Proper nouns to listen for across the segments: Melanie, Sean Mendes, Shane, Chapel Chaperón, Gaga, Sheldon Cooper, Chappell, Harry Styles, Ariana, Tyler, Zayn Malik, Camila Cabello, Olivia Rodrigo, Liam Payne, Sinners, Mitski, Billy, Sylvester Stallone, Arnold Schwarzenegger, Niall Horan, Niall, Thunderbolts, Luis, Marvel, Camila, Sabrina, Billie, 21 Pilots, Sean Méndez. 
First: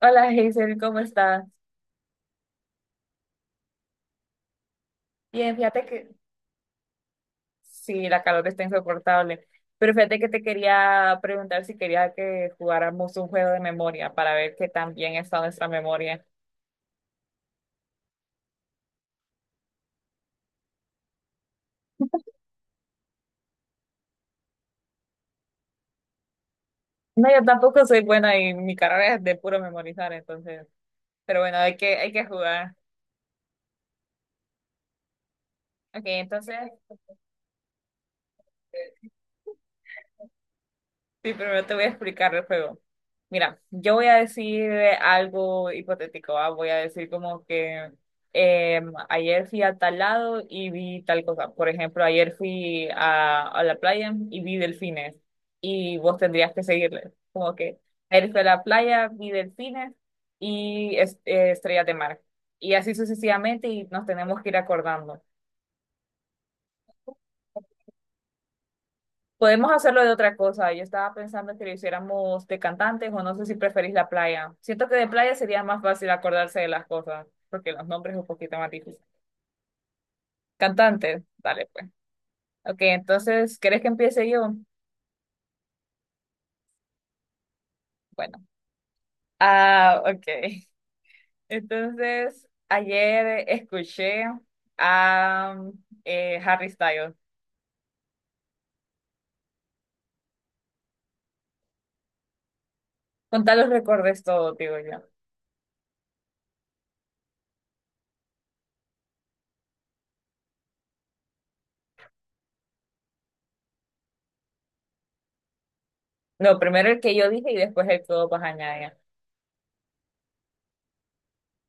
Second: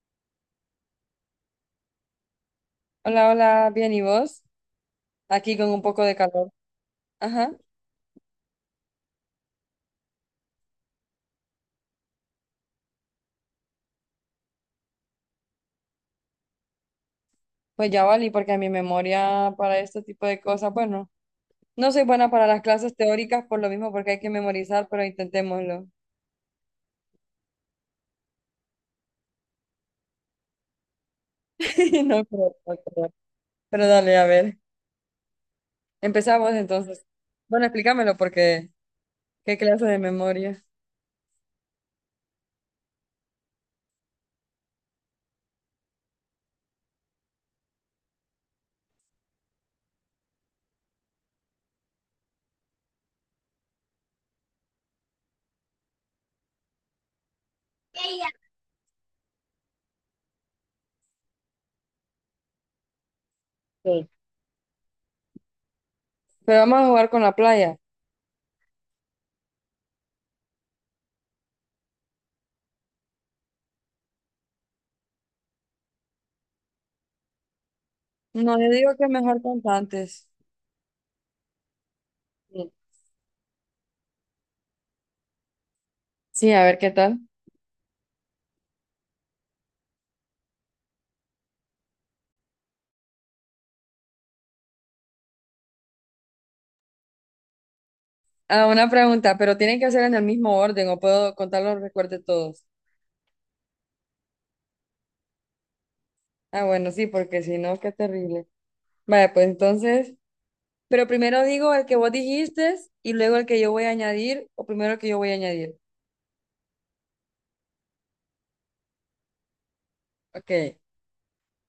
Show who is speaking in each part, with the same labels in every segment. Speaker 1: Hola Hazel, ¿cómo estás?
Speaker 2: Hola, hola, bien, ¿y vos?
Speaker 1: Bien,
Speaker 2: Aquí con
Speaker 1: fíjate
Speaker 2: un poco
Speaker 1: que
Speaker 2: de calor. Ajá,
Speaker 1: sí, la calor está insoportable, pero fíjate que te quería preguntar si quería que jugáramos un juego de memoria para ver qué tan bien está nuestra memoria.
Speaker 2: pues ya vale, porque a mi memoria para este tipo de cosas, bueno, no soy buena para las clases teóricas por lo mismo, porque hay que memorizar, pero intentémoslo.
Speaker 1: No, yo tampoco soy buena y mi carrera es de puro memorizar, entonces, pero bueno, hay que, hay que
Speaker 2: No creo,
Speaker 1: jugar.
Speaker 2: no creo. Pero dale, a ver,
Speaker 1: Ok,
Speaker 2: empezamos
Speaker 1: entonces,
Speaker 2: entonces. Bueno, explícamelo, porque qué clase de memoria.
Speaker 1: sí, primero te voy a explicar el juego. Mira, yo voy a decir algo hipotético, ¿va? Voy a decir como que ayer fui a tal lado y vi tal cosa. Por ejemplo, ayer fui a la playa y vi delfines y vos tendrías que seguirle. Como que ayer fui a la playa, vi delfines y estrellas de mar. Y así sucesivamente y nos
Speaker 2: Sí.
Speaker 1: tenemos que ir acordando.
Speaker 2: Pero vamos a jugar con la playa.
Speaker 1: Podemos hacerlo de otra cosa. Yo estaba pensando que lo hiciéramos de cantantes o no sé si preferís la playa. Siento que de playa sería más fácil acordarse de las cosas, porque los nombres es un poquito
Speaker 2: No,
Speaker 1: más
Speaker 2: yo digo
Speaker 1: difícil.
Speaker 2: que mejor contantes.
Speaker 1: Cantantes, dale pues.
Speaker 2: Sí,
Speaker 1: Ok, entonces, ¿querés que empiece yo?
Speaker 2: sí, a ver qué tal.
Speaker 1: Bueno. Ah, ok. Entonces, ayer escuché a Harry Styles.
Speaker 2: Ah, una pregunta, pero tienen que hacer en el mismo orden o puedo contarlos, recuerde todos.
Speaker 1: Con tal los recordes todo, digo yo.
Speaker 2: Ah, bueno, sí, porque si no, qué terrible. Vaya pues entonces, pero primero digo el que vos dijiste y luego el que yo voy a añadir, o primero el que yo voy a añadir.
Speaker 1: No, primero el que yo dije y después el que vos vas a añadir.
Speaker 2: Ok.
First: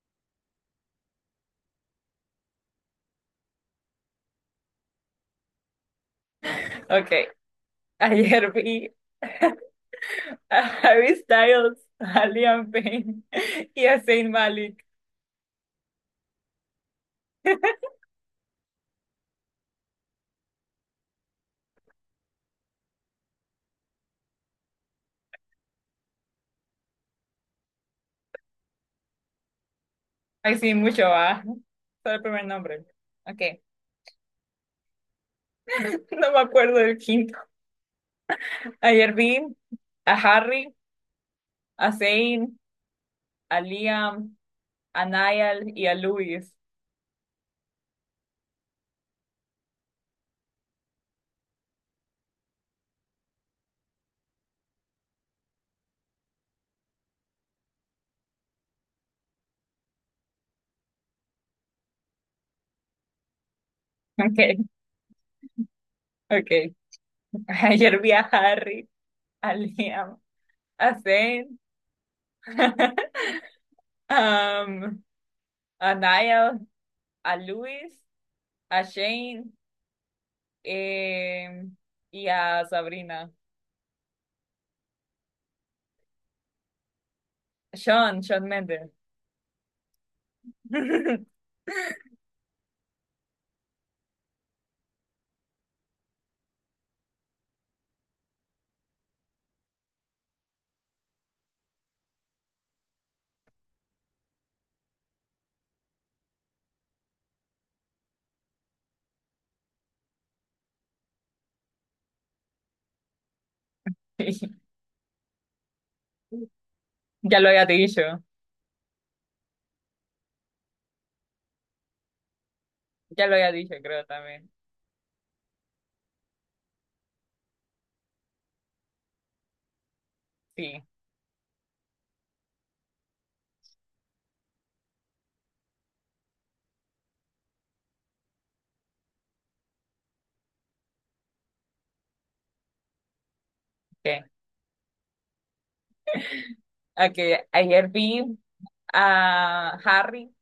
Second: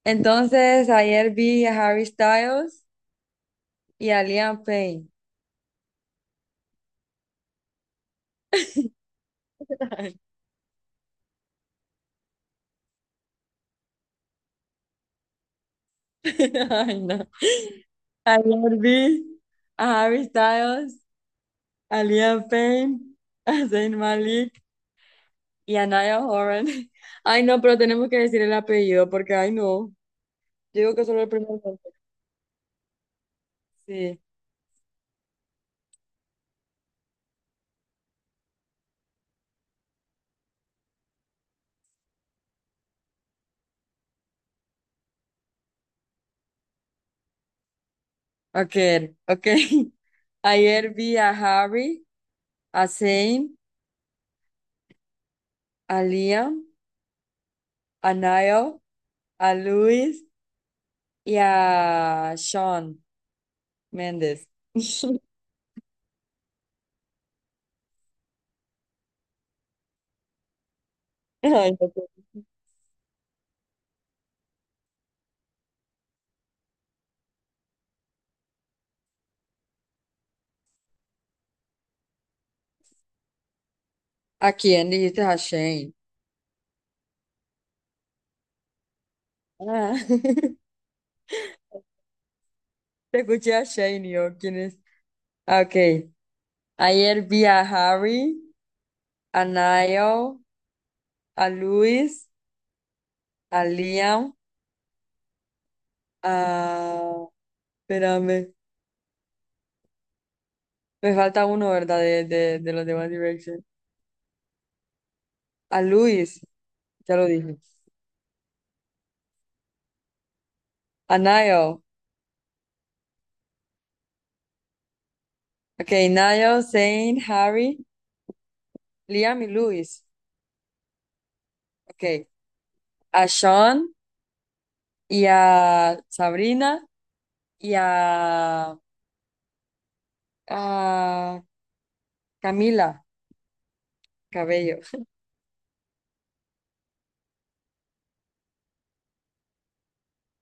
Speaker 2: Entonces, ayer vi a Harry Styles y a Liam Payne.
Speaker 1: Ok, ayer vi. A Harry Styles, a Liam Payne y a Zayn Malik.
Speaker 2: Ay, no. Ayer vi a Harry Styles, a Liam Payne, a Zayn Malik y a Niall Horan. Ay, no, pero tenemos que decir el apellido porque, ay, no.
Speaker 1: Ay, sí,
Speaker 2: Yo digo
Speaker 1: mucho
Speaker 2: que solo el
Speaker 1: va.
Speaker 2: primer nombre.
Speaker 1: Solo el primer nombre. Ok.
Speaker 2: Sí.
Speaker 1: No me acuerdo del quinto. Ayer vi a Harry, a Zayn, a Liam, a Niall y a Luis.
Speaker 2: Ok, ok. Ayer vi a Harry, a Zayn, a Liam, a Niall, a Luis y a Sean Méndez.
Speaker 1: Ok, ok. Ayer vi a Harry, a Liam, a Zayn,
Speaker 2: Ay, no puedo.
Speaker 1: um, a Niall, a Luis, a Shane eh, y a Sabrina.
Speaker 2: ¿A quién dijiste, a Shane?
Speaker 1: Sean, Sean Mendes.
Speaker 2: Ah, te escuché a Shane y yo, ¿quién es? Ah, ok. Ayer vi a Harry, a Niall, a Luis, a Liam, a... Espérame, me falta uno, ¿verdad? De los demás Direction. A Luis, ya lo
Speaker 1: Ya lo
Speaker 2: dije.
Speaker 1: había dicho,
Speaker 2: A Niall.
Speaker 1: ya lo había dicho, creo también.
Speaker 2: Okay, Niall, Zane, Harry, Liam y Luis.
Speaker 1: Sí,
Speaker 2: Okay, a Sean y a Sabrina y a Camila
Speaker 1: ok. Ok,
Speaker 2: Cabello.
Speaker 1: a que ayer vi a Harry,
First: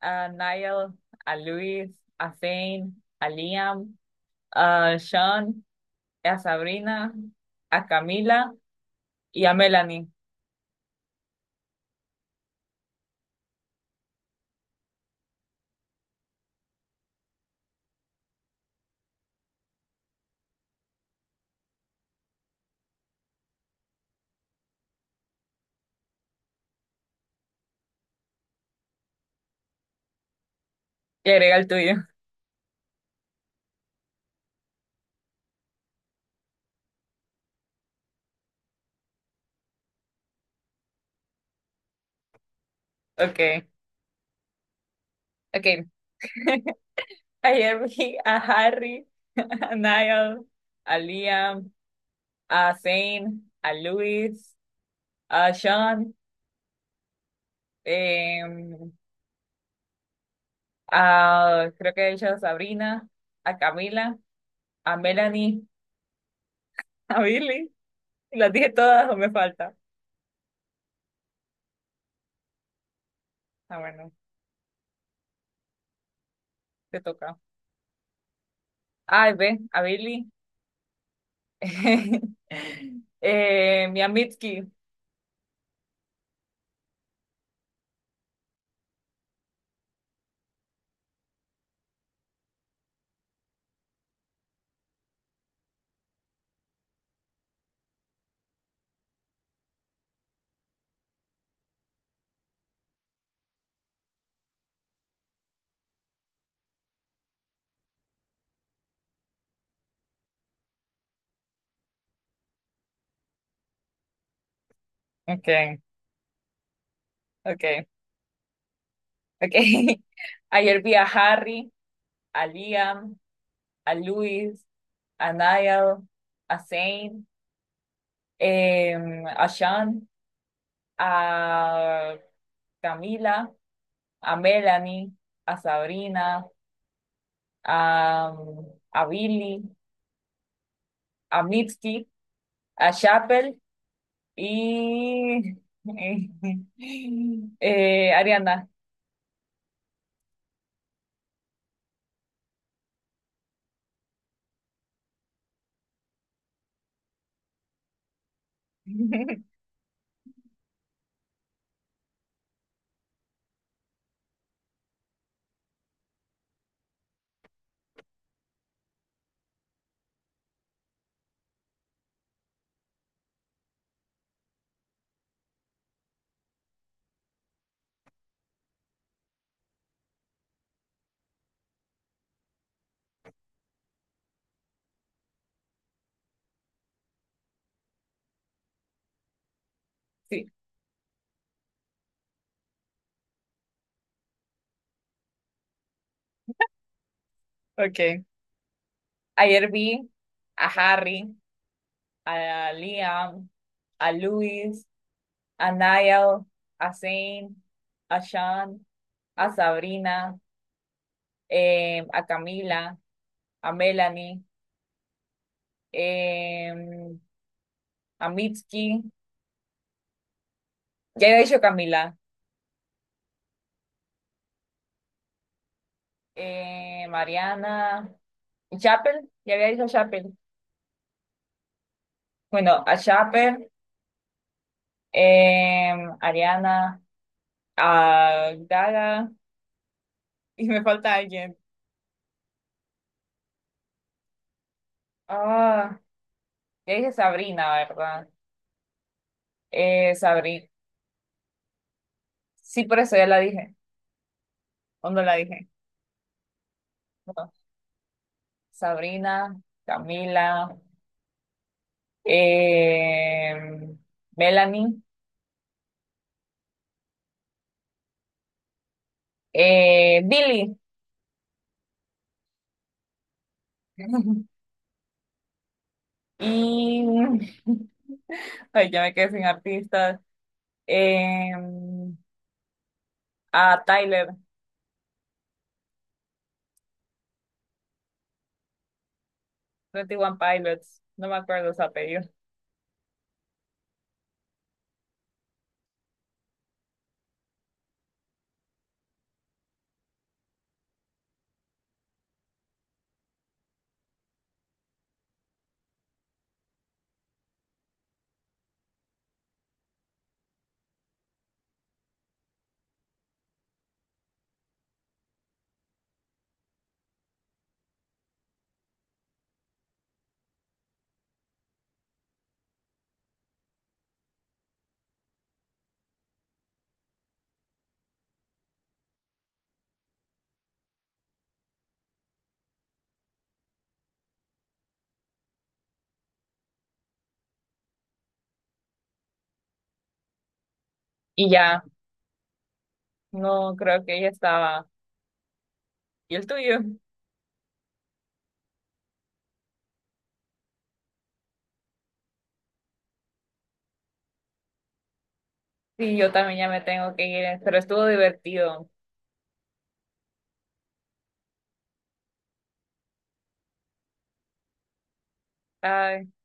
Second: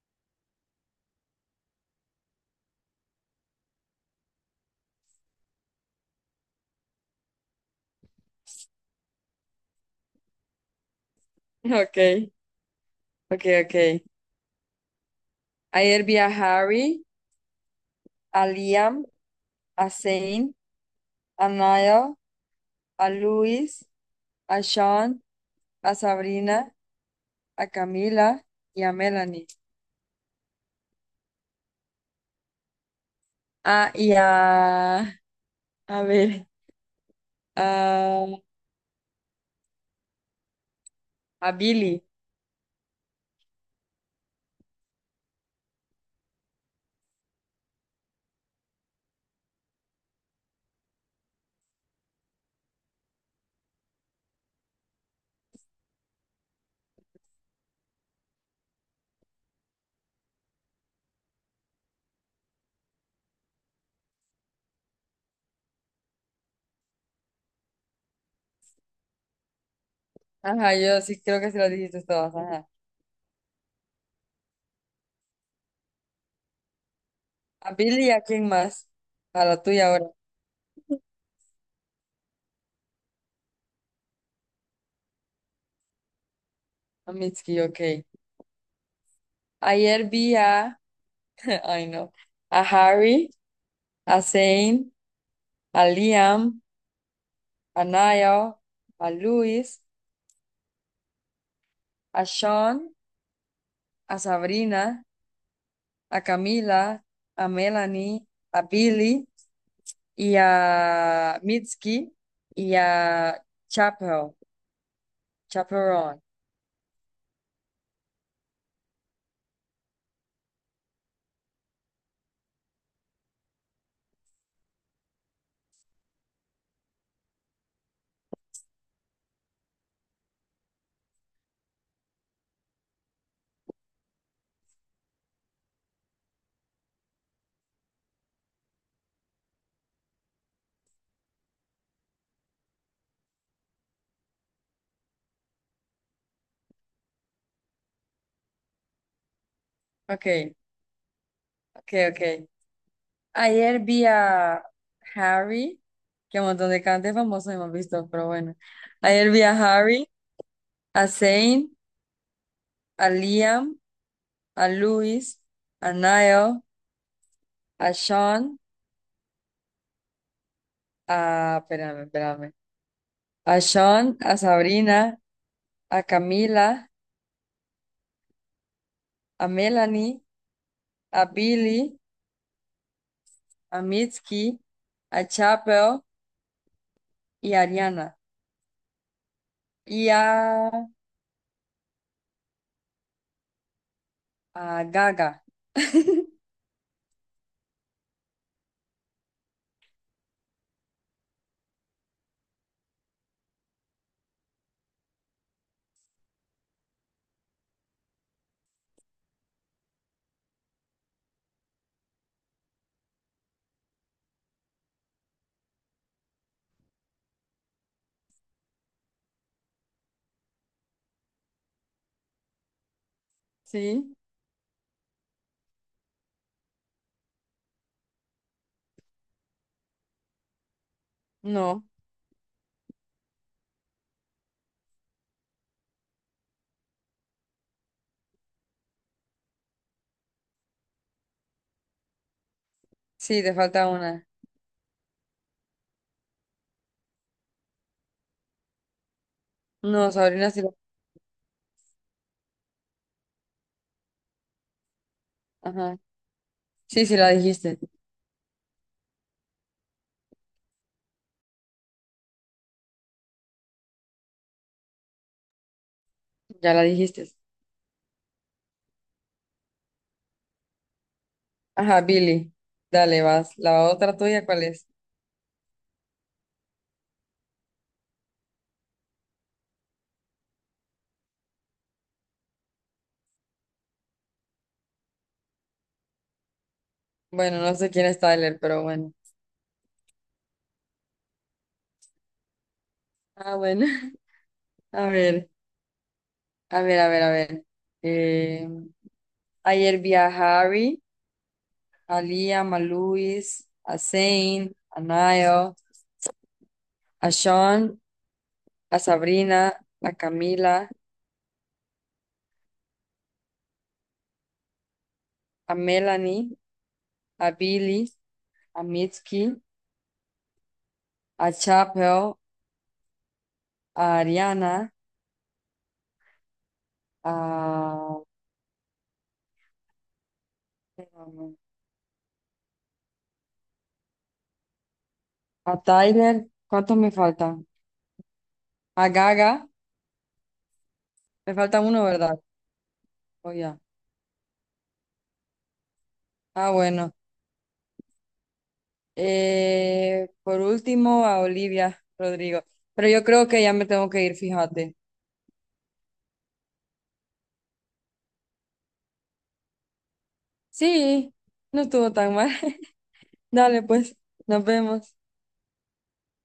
Speaker 1: a Niall, a Luis, a Zane, a Liam, a Sean, a Sabrina, a Camila y a Melanie.
Speaker 2: Okay, okay, okay. Ayer vi a Harry, a Liam, a Zane, a Niall, a Luis, a Sean, a Sabrina, a Camila y a Melanie.
Speaker 1: Y agrega el tuyo.
Speaker 2: Ah, y a ver, a, a Billy.
Speaker 1: Okay, okay. Ayer vi a Harry, a Niall, a Liam, a Zane, a Luis, a Sean, em, ah, creo que he dicho a Sabrina, a Camila, a Melanie, a Billy. Las dije todas o me falta.
Speaker 2: Ajá, yo sí creo que se lo dijiste todas, ajá.
Speaker 1: Ah, bueno, te toca.
Speaker 2: A Billy y a quién más.
Speaker 1: Ay,
Speaker 2: A
Speaker 1: ve,
Speaker 2: la
Speaker 1: a
Speaker 2: tuya ahora.
Speaker 1: Billy. Mi Mitski.
Speaker 2: A Mitski, ok. Ayer vi a, ay no, a Harry, a Zane, a Liam, a Niall, a Luis, a Sean, a Sabrina, a Camila, a Melanie, a Billy y a Mitski y a Chapel
Speaker 1: Okay,
Speaker 2: Chaperón.
Speaker 1: okay, okay. Ayer vi a Harry, a Liam, a Luis, a Niall, a Zane, a Sean, a Camila, a Melanie, a Sabrina a, a Billy, a Mitski, a Chappell y Ariana.
Speaker 2: Ok, ok, ok. Ayer vi a Harry, que un montón de cantantes famosos hemos visto, pero bueno. Ayer vi a Harry, a Zayn, a Liam, a Luis, a Niall, a Sean, a... Espérame, espérame. A Sean, a Sabrina, a Camila, a Melanie, a Billy, a Mitski, a Chapel y a Ariana. Y
Speaker 1: Sí.
Speaker 2: a Gaga.
Speaker 1: Okay. Ayer vi a Harry, a Liam, a Luis, a Niall, a Zane, a Sean, a Sabrina, a Camila, a Melanie, eh, a Mitski, ya he dicho Camila,
Speaker 2: ¿Sí?
Speaker 1: Mariana, Chappell, ya había dicho Chappell.
Speaker 2: No.
Speaker 1: Bueno, a Chappell, eh, Ariana, a Gaga, y me falta alguien.
Speaker 2: Sí, te falta una.
Speaker 1: Ah, ya dije Sabrina, ¿verdad?
Speaker 2: No, Sabrina sí
Speaker 1: Sabrina.
Speaker 2: la...
Speaker 1: Sí, por eso ya la dije. ¿O no la dije?
Speaker 2: Ajá. Sí, sí la
Speaker 1: No.
Speaker 2: dijiste.
Speaker 1: Sabrina, Camila, eh, Melanie,
Speaker 2: Ya la dijiste.
Speaker 1: Billie.
Speaker 2: Ajá, Billy. Dale, vas. La otra tuya, ¿cuál es?
Speaker 1: Y. Ay, ya me quedé sin artistas. Eh, a Tyler.
Speaker 2: Bueno, no sé quién es Tyler, pero bueno.
Speaker 1: 21 Pilots, no me acuerdo su apellido.
Speaker 2: Ah, bueno. A ver, a ver, a ver, a ver. Eh, ayer vi a Harry, a Liam, a Luis, a Zane, a Niall, a Sean, a Sabrina, a Camila, a Melanie, a Billy, a Mitski, a Chapel, a Ariana, a... A Tyler, ¿cuántos me faltan? A Gaga,
Speaker 1: Y
Speaker 2: me falta
Speaker 1: ya,
Speaker 2: uno, ¿verdad? Oh,
Speaker 1: no
Speaker 2: ya.
Speaker 1: creo que ella estaba. ¿Y el
Speaker 2: Ah,
Speaker 1: tuyo?
Speaker 2: bueno. Por último, a Olivia Rodrigo. Pero yo creo que ya me tengo que ir, fíjate.
Speaker 1: Sí, yo también ya me tengo que ir, pero estuvo divertido.
Speaker 2: Sí, no estuvo tan mal. Dale, pues, nos vemos.
Speaker 1: Ay.